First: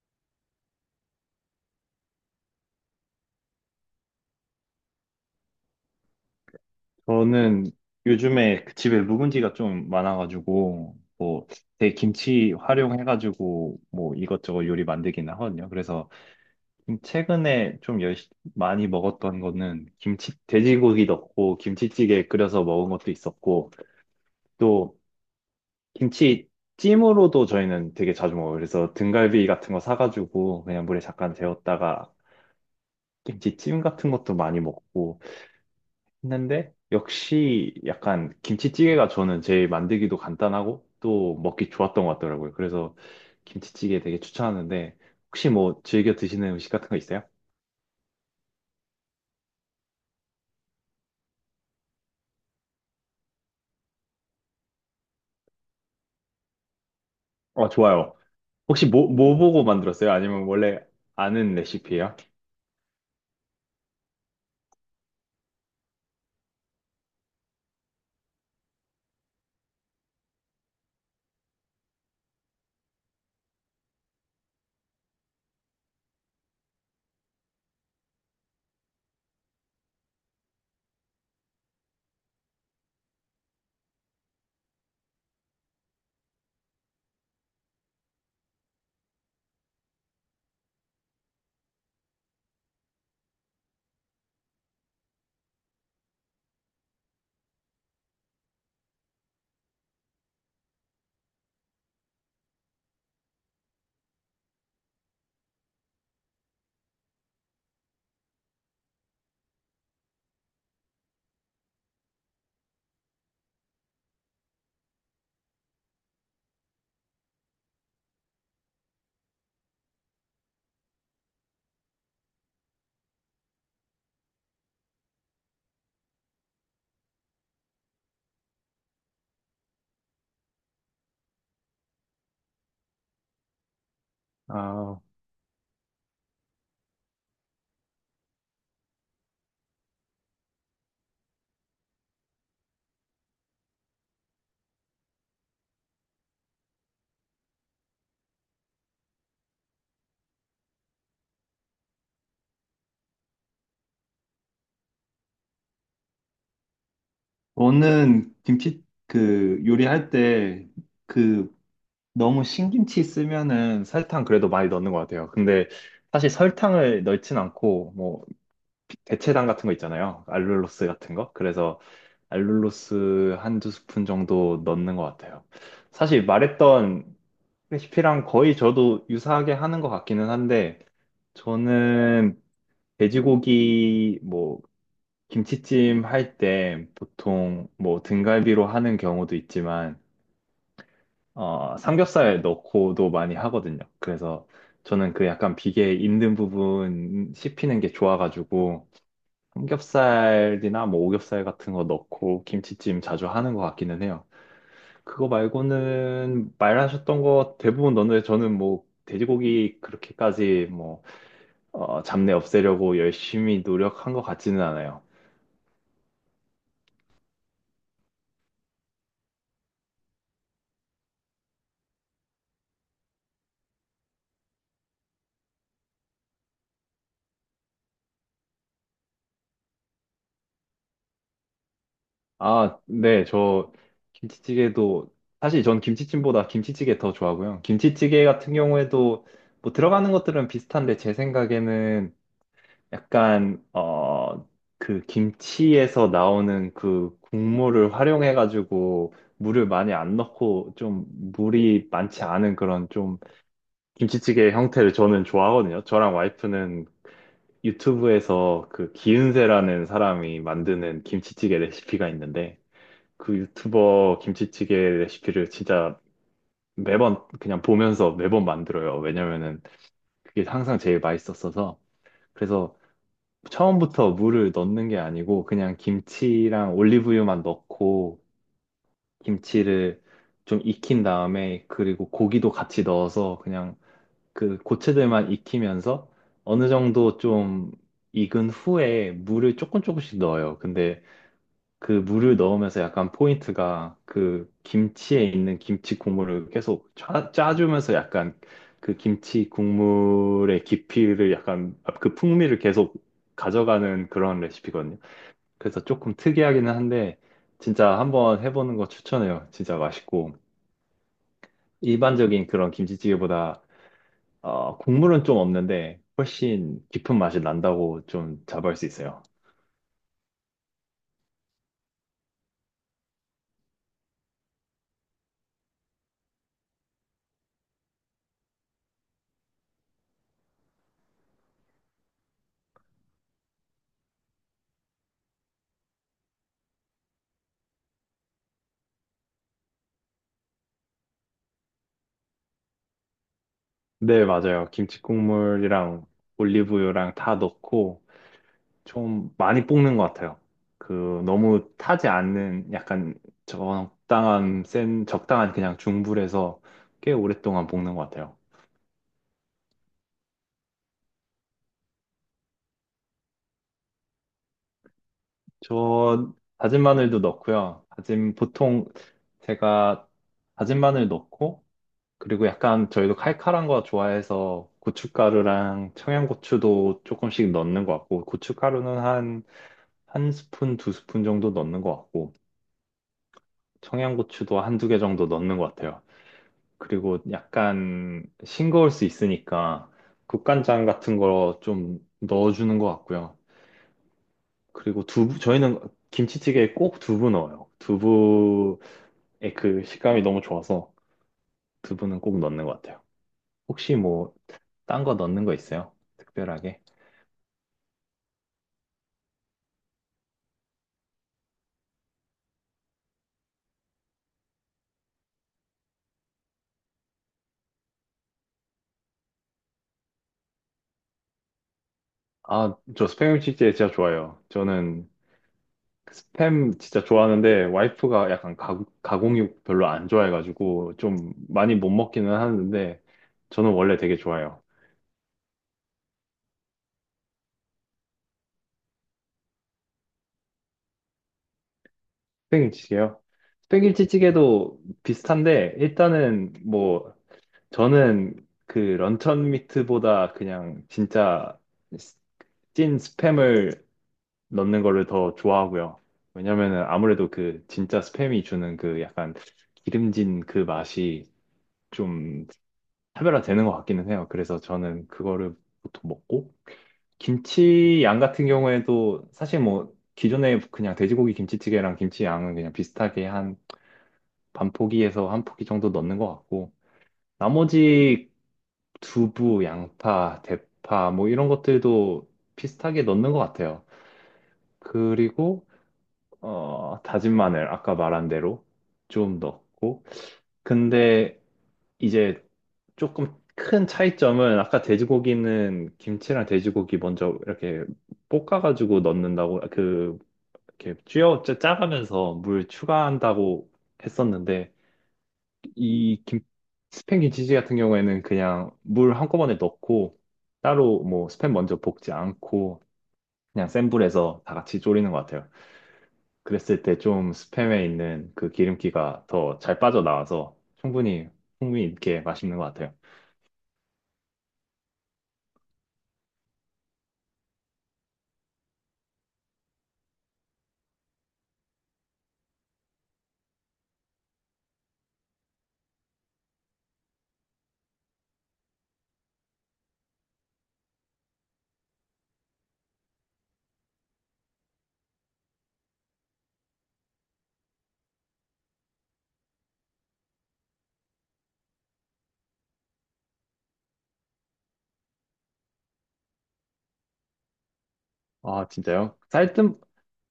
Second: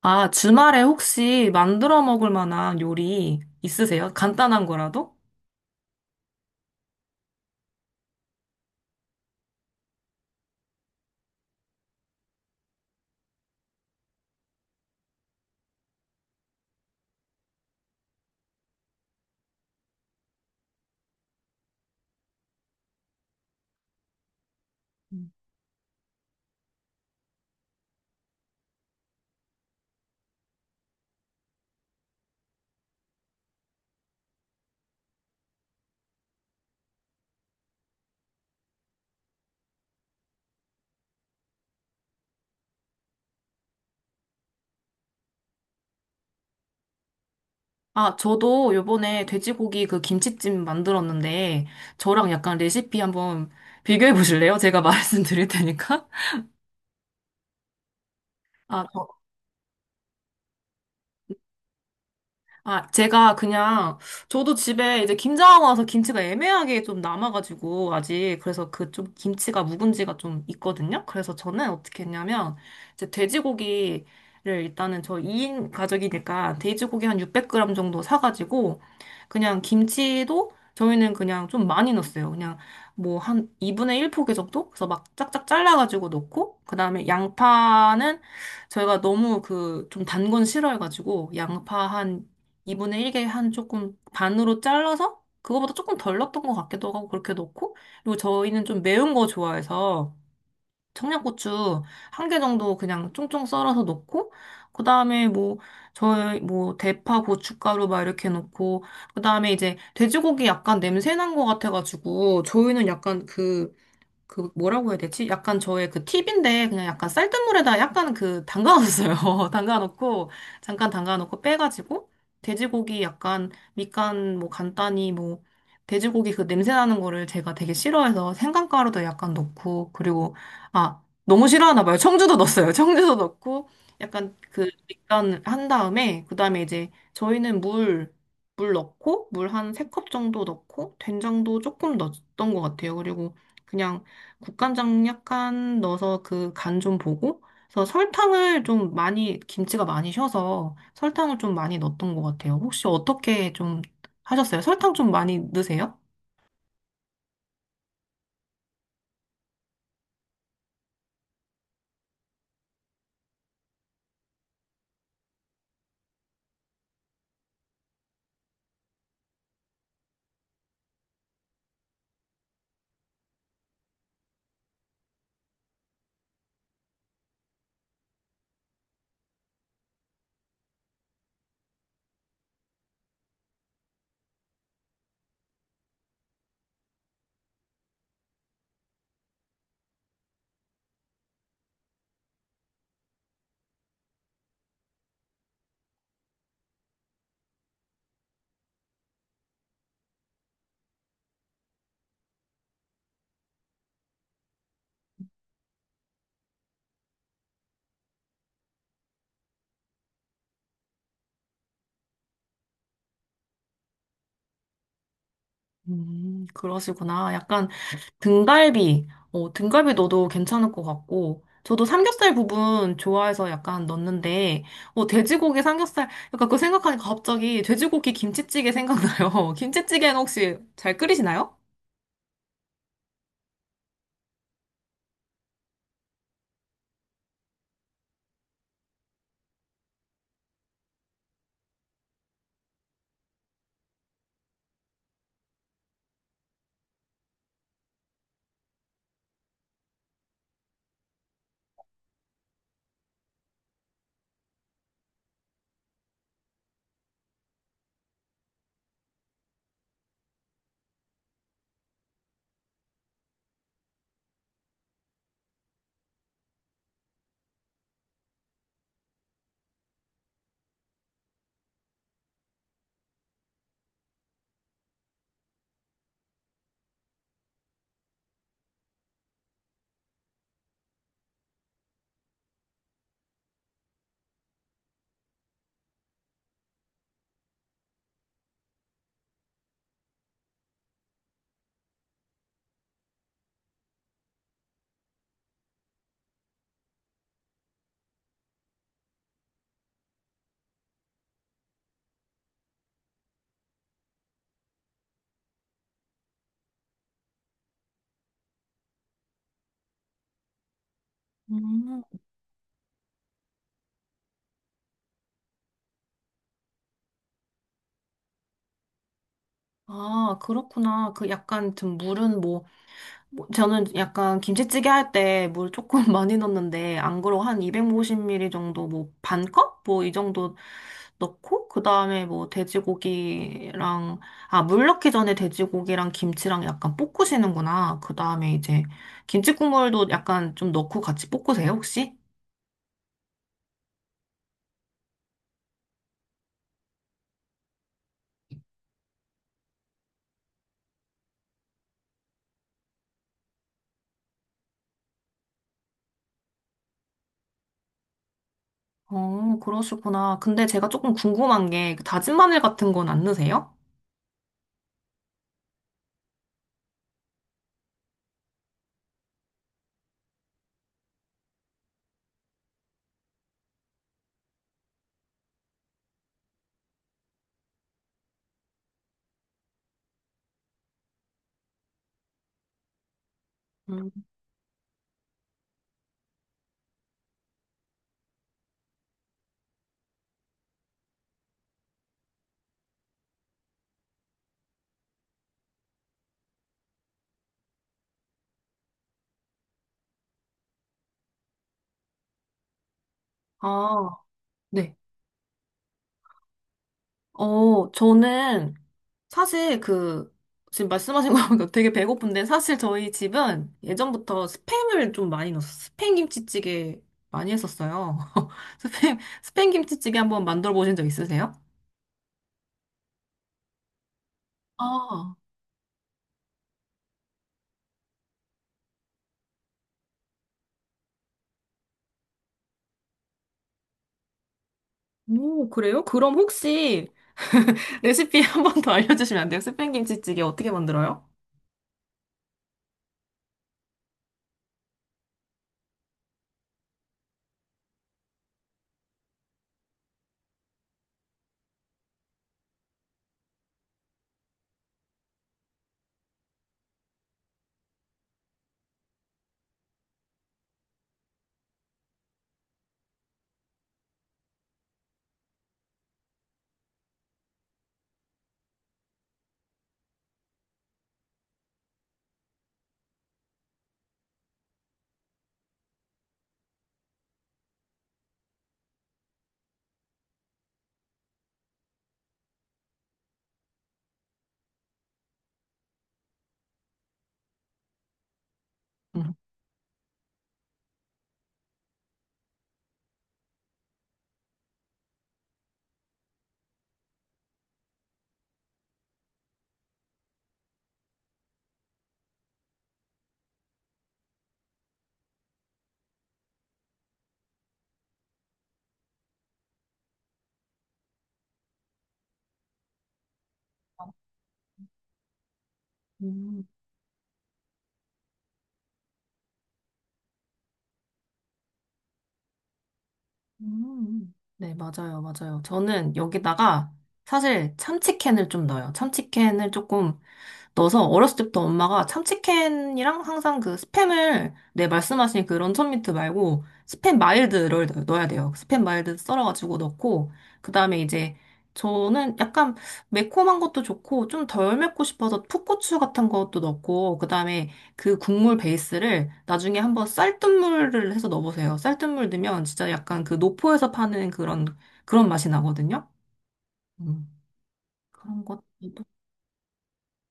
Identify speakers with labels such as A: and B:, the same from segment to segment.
A: 아, 주말에 혹시 만들어 먹을 만한 요리 있으세요? 간단한 거라도?
B: 저는 요즘에 그 집에 묵은지가 좀 많아가지고, 뭐, 제 김치 활용해가지고, 뭐, 이것저것 요리 만들긴 하거든요. 그래서, 좀 최근에 많이 먹었던 거는, 김치, 돼지고기 넣고, 김치찌개 끓여서 먹은 것도 있었고, 또, 김치찜으로도 저희는 되게 자주 먹어요. 그래서 등갈비 같은 거 사가지고, 그냥 물에 잠깐 데웠다가, 김치찜 같은 것도 많이 먹고, 했는데 역시 약간 김치찌개가 저는 제일 만들기도 간단하고 또 먹기 좋았던 것 같더라고요. 그래서 김치찌개 되게 추천하는데 혹시 뭐 즐겨 드시는 음식 같은 거 있어요?
A: 아, 저도 요번에 돼지고기 그 김치찜 만들었는데, 저랑 약간 레시피 한번 비교해 보실래요? 제가 말씀드릴 테니까.
B: 어, 좋아요.
A: 아,
B: 혹시 뭐, 뭐 보고 만들었어요? 아니면 원래 아는 레시피예요?
A: 아, 제가 그냥, 저도 집에 이제 김장 와서 김치가 애매하게 좀 남아가지고, 아직. 그래서 그 좀 김치가 묵은지가 좀 있거든요? 그래서 저는 어떻게 했냐면, 이제 돼지고기를 일단은 저 2인 가족이니까 돼지고기 한 600g 정도 사가지고, 그냥 김치도 저희는 그냥 좀 많이 넣었어요. 그냥 뭐 한 2분의 1 포기 정도? 그래서 막 짝짝 잘라가지고 넣고, 그 다음에 양파는 저희가 너무 그 좀 단건 싫어해가지고, 양파 한 2분의 1개 한 조금 반으로 잘라서 그거보다 조금 덜 넣었던 것 같기도 하고 그렇게 넣고. 그리고 저희는 좀 매운 거 좋아해서 청양고추 1개 정도 그냥 쫑쫑 썰어서 넣고, 그다음에 뭐 저희 뭐 대파 고춧가루 막 이렇게 넣고, 그다음에 이제 돼지고기 약간 냄새 난 것 같아가지고 저희는 약간 그 뭐라고 해야 되지? 약간 저의 그 팁인데 그냥 약간 쌀뜨물에다 약간 그 담가놨어요. 담가놓고 잠깐 담가놓고 빼가지고 돼지고기 약간 밑간 뭐 간단히, 뭐 돼지고기 그 냄새 나는 거를 제가 되게 싫어해서 생강가루도 약간 넣고. 그리고 아, 너무 싫어하나 봐요. 청주도 넣었어요. 청주도 넣고 약간 그
B: 아,
A: 밑간 한 다음에, 그다음에 이제 저희는 물 넣고, 물 한 3컵 정도 넣고, 된장도 조금 넣었던 것 같아요. 그리고 그냥 국간장 약간 넣어서 그 간 좀 보고, 그래서 설탕을 좀 많이, 김치가 많이 쉬어서 설탕을 좀 많이 넣었던 것 같아요. 혹시 어떻게 좀 하셨어요? 설탕 좀 많이 넣으세요?
B: 저는 김치 그 요리할 때 그 너무 신김치 쓰면은 설탕 그래도 많이 넣는 것 같아요. 근데 사실 설탕을 넣진 않고 뭐 대체당 같은 거 있잖아요. 알룰로스 같은 거. 그래서 알룰로스 한 두 스푼 정도 넣는 것 같아요. 사실 말했던 레시피랑 거의 저도 유사하게 하는 것 같기는 한데, 저는 돼지고기 뭐 김치찜 할 때 보통 뭐 등갈비로 하는 경우도 있지만, 어, 삼겹살 넣고도 많이 하거든요. 그래서 저는 그 약간 비계 있는 부분 씹히는 게 좋아가지고, 삼겹살이나 뭐 오겹살 같은 거 넣고 김치찜 자주 하는 것 같기는 해요. 그거 말고는 말하셨던 거 대부분 넣는데 저는 뭐 돼지고기 그렇게까지 뭐 어, 잡내 없애려고 열심히 노력한 것 같지는 않아요.
A: 그러시구나. 약간 등갈비 넣어도 괜찮을 것 같고, 저도 삼겹살 부분 좋아해서 약간 넣는데, 어, 돼지고기 삼겹살, 약간 그거 생각하니까 갑자기 돼지고기 김치찌개 생각나요. 김치찌개는 혹시 잘 끓이시나요?
B: 아, 네, 저 김치찌개도 사실 전 김치찜보다 김치찌개 더 좋아하고요. 김치찌개 같은 경우에도 뭐 들어가는 것들은 비슷한데 제 생각에는 약간 어 그 김치에서 나오는 그 국물을 활용해 가지고 물을 많이 안 넣고 좀 물이 많지 않은 그런 좀 김치찌개 형태를 저는 좋아하거든요. 저랑 와이프는 유튜브에서 그 기은세라는 사람이 만드는 김치찌개 레시피가 있는데 그 유튜버 김치찌개 레시피를 진짜 매번 그냥 보면서 매번 만들어요. 왜냐면은 그게 항상 제일 맛있었어서 그래서 처음부터 물을 넣는 게 아니고 그냥 김치랑 올리브유만 넣고 김치를 좀 익힌 다음에 그리고 고기도 같이 넣어서 그냥 그 고체들만 익히면서 어느 정도 좀 익은 후에 물을 조금 조금씩 넣어요. 근데 그 물을 넣으면서 약간 포인트가 그 김치에 있는 김치 국물을 계속 짜주면서 약간 그 김치 국물의 깊이를 약간 그 풍미를 계속 가져가는 그런 레시피거든요. 그래서 조금 특이하기는 한데 진짜 한번 해보는 거 추천해요. 진짜 맛있고
A: 음.
B: 일반적인 그런 김치찌개보다 어, 국물은 좀 없는데 훨씬 깊은 맛이 난다고 좀 자부할 수 있어요.
A: 아, 그렇구나. 그 약간 좀 물은 뭐, 뭐 저는 약간 김치찌개 할 때 물 조금 많이 넣는데, 안 그러고 한 250ml 정도, 뭐 반 컵? 뭐 이 정도 넣고 그다음에 뭐 돼지고기랑, 아, 물 넣기 전에 돼지고기랑 김치랑 약간 볶으시는구나. 그다음에 이제 김치 국물도 약간 좀 넣고 같이 볶으세요, 혹시?
B: 네, 맞아요. 김치 국물이랑 올리브유랑 다 넣고 좀 많이 볶는 것 같아요. 그 너무 타지 않는 약간 적당한 센 적당한 그냥 중불에서 꽤 오랫동안 볶는 것 같아요.
A: 어, 그러시구나. 근데 제가 조금 궁금한 게 그 다진 마늘 같은 건 안 넣으세요?
B: 저 다진 마늘도 넣고요. 다진 보통 제가 다진 마늘 넣고 그리고 약간 저희도 칼칼한 거 좋아해서 고춧가루랑 청양고추도 조금씩 넣는 것 같고 고춧가루는 한 스푼 두 스푼 정도 넣는 것 같고
A: 음.
B: 청양고추도 한 두 개 정도 넣는 것 같아요. 그리고 약간 싱거울 수 있으니까 국간장 같은 거 좀 넣어주는 것 같고요. 그리고 두부 저희는 김치찌개에 꼭 두부 넣어요. 예, 그 식감이 너무 좋아서 두부는 꼭 넣는 것 같아요. 혹시
A: 아,
B: 뭐,
A: 네.
B: 딴 거 넣는 거 있어요? 특별하게?
A: 어, 저는 사실 그, 지금 말씀하신 거 보니까 되게 배고픈데, 사실 저희 집은 예전부터 스팸을 좀 많이 넣었어요. 스팸 김치찌개 많이 했었어요. 스팸, 스팸 김치찌개 한번 만들어 보신 적 있으세요?
B: 아, 저 스팸 치즈 진짜 좋아요. 저는
A: 아,
B: 그 스팸 진짜 좋아하는데, 와이프가 약간 가공육 별로 안 좋아해가지고, 좀 많이 못 먹기는 하는데, 저는 원래 되게 좋아요.
A: 오, 그래요? 그럼 혹시 레시피 한번 더 알려주시면 안 돼요? 스팸 김치찌개 어떻게 만들어요?
B: 스팸김치찌개요? 스팸김치찌개도 비슷한데, 일단은 뭐, 저는 그 런천 미트보다 그냥 진짜 찐 스팸을 넣는 거를 더 좋아하고요. 왜냐면은 아무래도 그 진짜 스팸이 주는 그 약간 기름진 그 맛이 좀 차별화되는 것 같기는 해요. 그래서 저는 그거를 보통 먹고 김치 양 같은 경우에도 사실 뭐 기존에 그냥 돼지고기 김치찌개랑 김치 양은 그냥 비슷하게 한 반 포기에서 한 포기 정도 넣는 것 같고 나머지 두부, 양파, 대파 뭐 이런 것들도 비슷하게 넣는 것 같아요. 그리고 어, 다진 마늘, 아까 말한 대로
A: 음.
B: 좀 넣고. 근데 이제 조금 큰 차이점은 아까 돼지고기는 김치랑 돼지고기 먼저 이렇게 볶아가지고 넣는다고, 그, 이렇게 쥐어 짜가면서 물 추가한다고 했었는데, 이 김, 스팸 김치찌개 같은 경우에는 그냥 물 한꺼번에 넣고, 따로 뭐 스팸 먼저 볶지 않고, 그냥 센 불에서 다 같이 졸이는 것 같아요.
A: 음,
B: 그랬을 때 좀 스팸에 있는 그 기름기가 더 잘 빠져나와서 충분히, 풍미 있게 맛있는 것 같아요.
A: 네, 맞아요, 맞아요. 저는 여기다가 사실 참치캔을 좀 넣어요. 참치캔을 조금 넣어서 어렸을 때부터 엄마가 참치캔이랑 항상 그 스팸을, 내 말씀하신 그 런천 미트 말고 스팸 마일드를 넣어야 돼요. 스팸 마일드 썰어가지고 넣고 그다음에 이제 저는 약간 매콤한 것도 좋고 좀 덜 맵고 싶어서 풋고추 같은 것도 넣고, 그다음에 그 국물 베이스를 나중에 한번 쌀뜨물을 해서 넣어보세요. 쌀뜨물 넣으면 진짜 약간 그 노포에서 파는 그런 맛이 나거든요. 음, 그런 것.
B: 아, 진짜요?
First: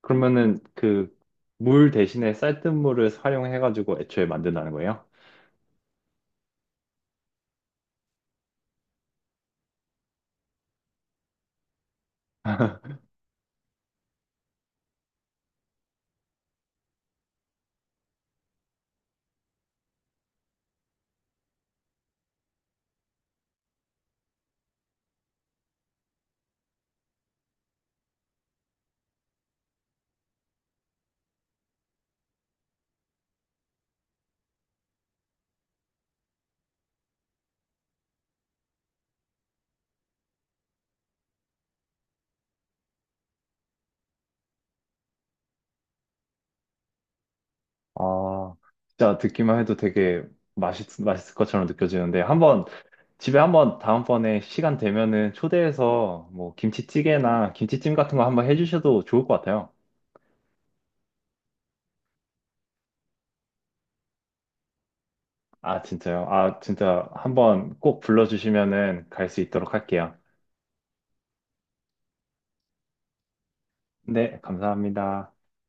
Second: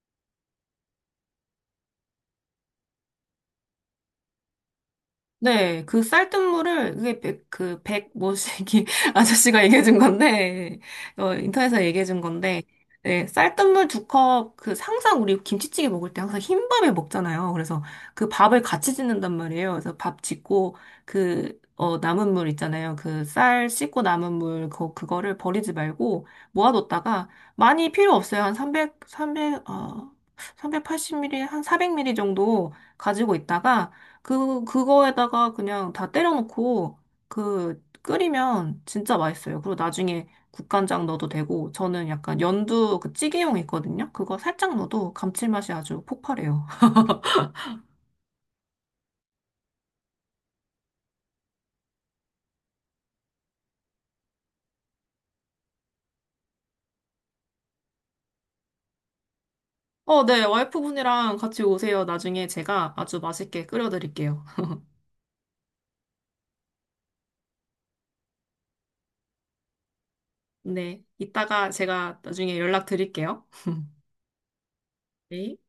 B: 그러면은 그 물 대신에 쌀뜨물을 활용해가지고 애초에 만든다는 거예요?
A: 네, 그 쌀뜨물을, 그게 백, 뭐시기 아저씨가 얘기해준 건데, 어, 인터넷에서 얘기해준 건데, 네, 쌀뜨물 2컵, 그, 항상 우리 김치찌개 먹을 때 항상 흰밥에 먹잖아요. 그래서 그 밥을 같이 짓는단 말이에요. 그래서 밥 짓고, 그, 어, 남은 물 있잖아요. 그 쌀 씻고 남은 물, 그, 그거를 버리지 말고 모아뒀다가, 많이 필요 없어요. 한 300, 어, 380ml, 한 400ml 정도 가지고 있다가, 그, 그거에다가 그냥 다 때려놓고, 그, 끓이면 진짜 맛있어요. 그리고 나중에 국간장 넣어도 되고, 저는 약간 연두 그 찌개용 있거든요? 그거 살짝 넣어도 감칠맛이 아주 폭발해요.
B: 아, 진짜 듣기만 해도 되게 맛있을 것처럼 느껴지는데, 한번, 집에 한번 다음번에 시간 되면은 초대해서 뭐 김치찌개나 김치찜 같은 거 한번 해주셔도 좋을 것 같아요.
A: 어, 네. 와이프분이랑 같이 오세요. 나중에 제가 아주 맛있게 끓여드릴게요.
B: 아, 진짜요? 아, 진짜 한번 꼭 불러주시면은 갈 수 있도록 할게요.
A: 네. 이따가 제가 나중에 연락드릴게요.
B: 네, 감사합니다.
A: 네.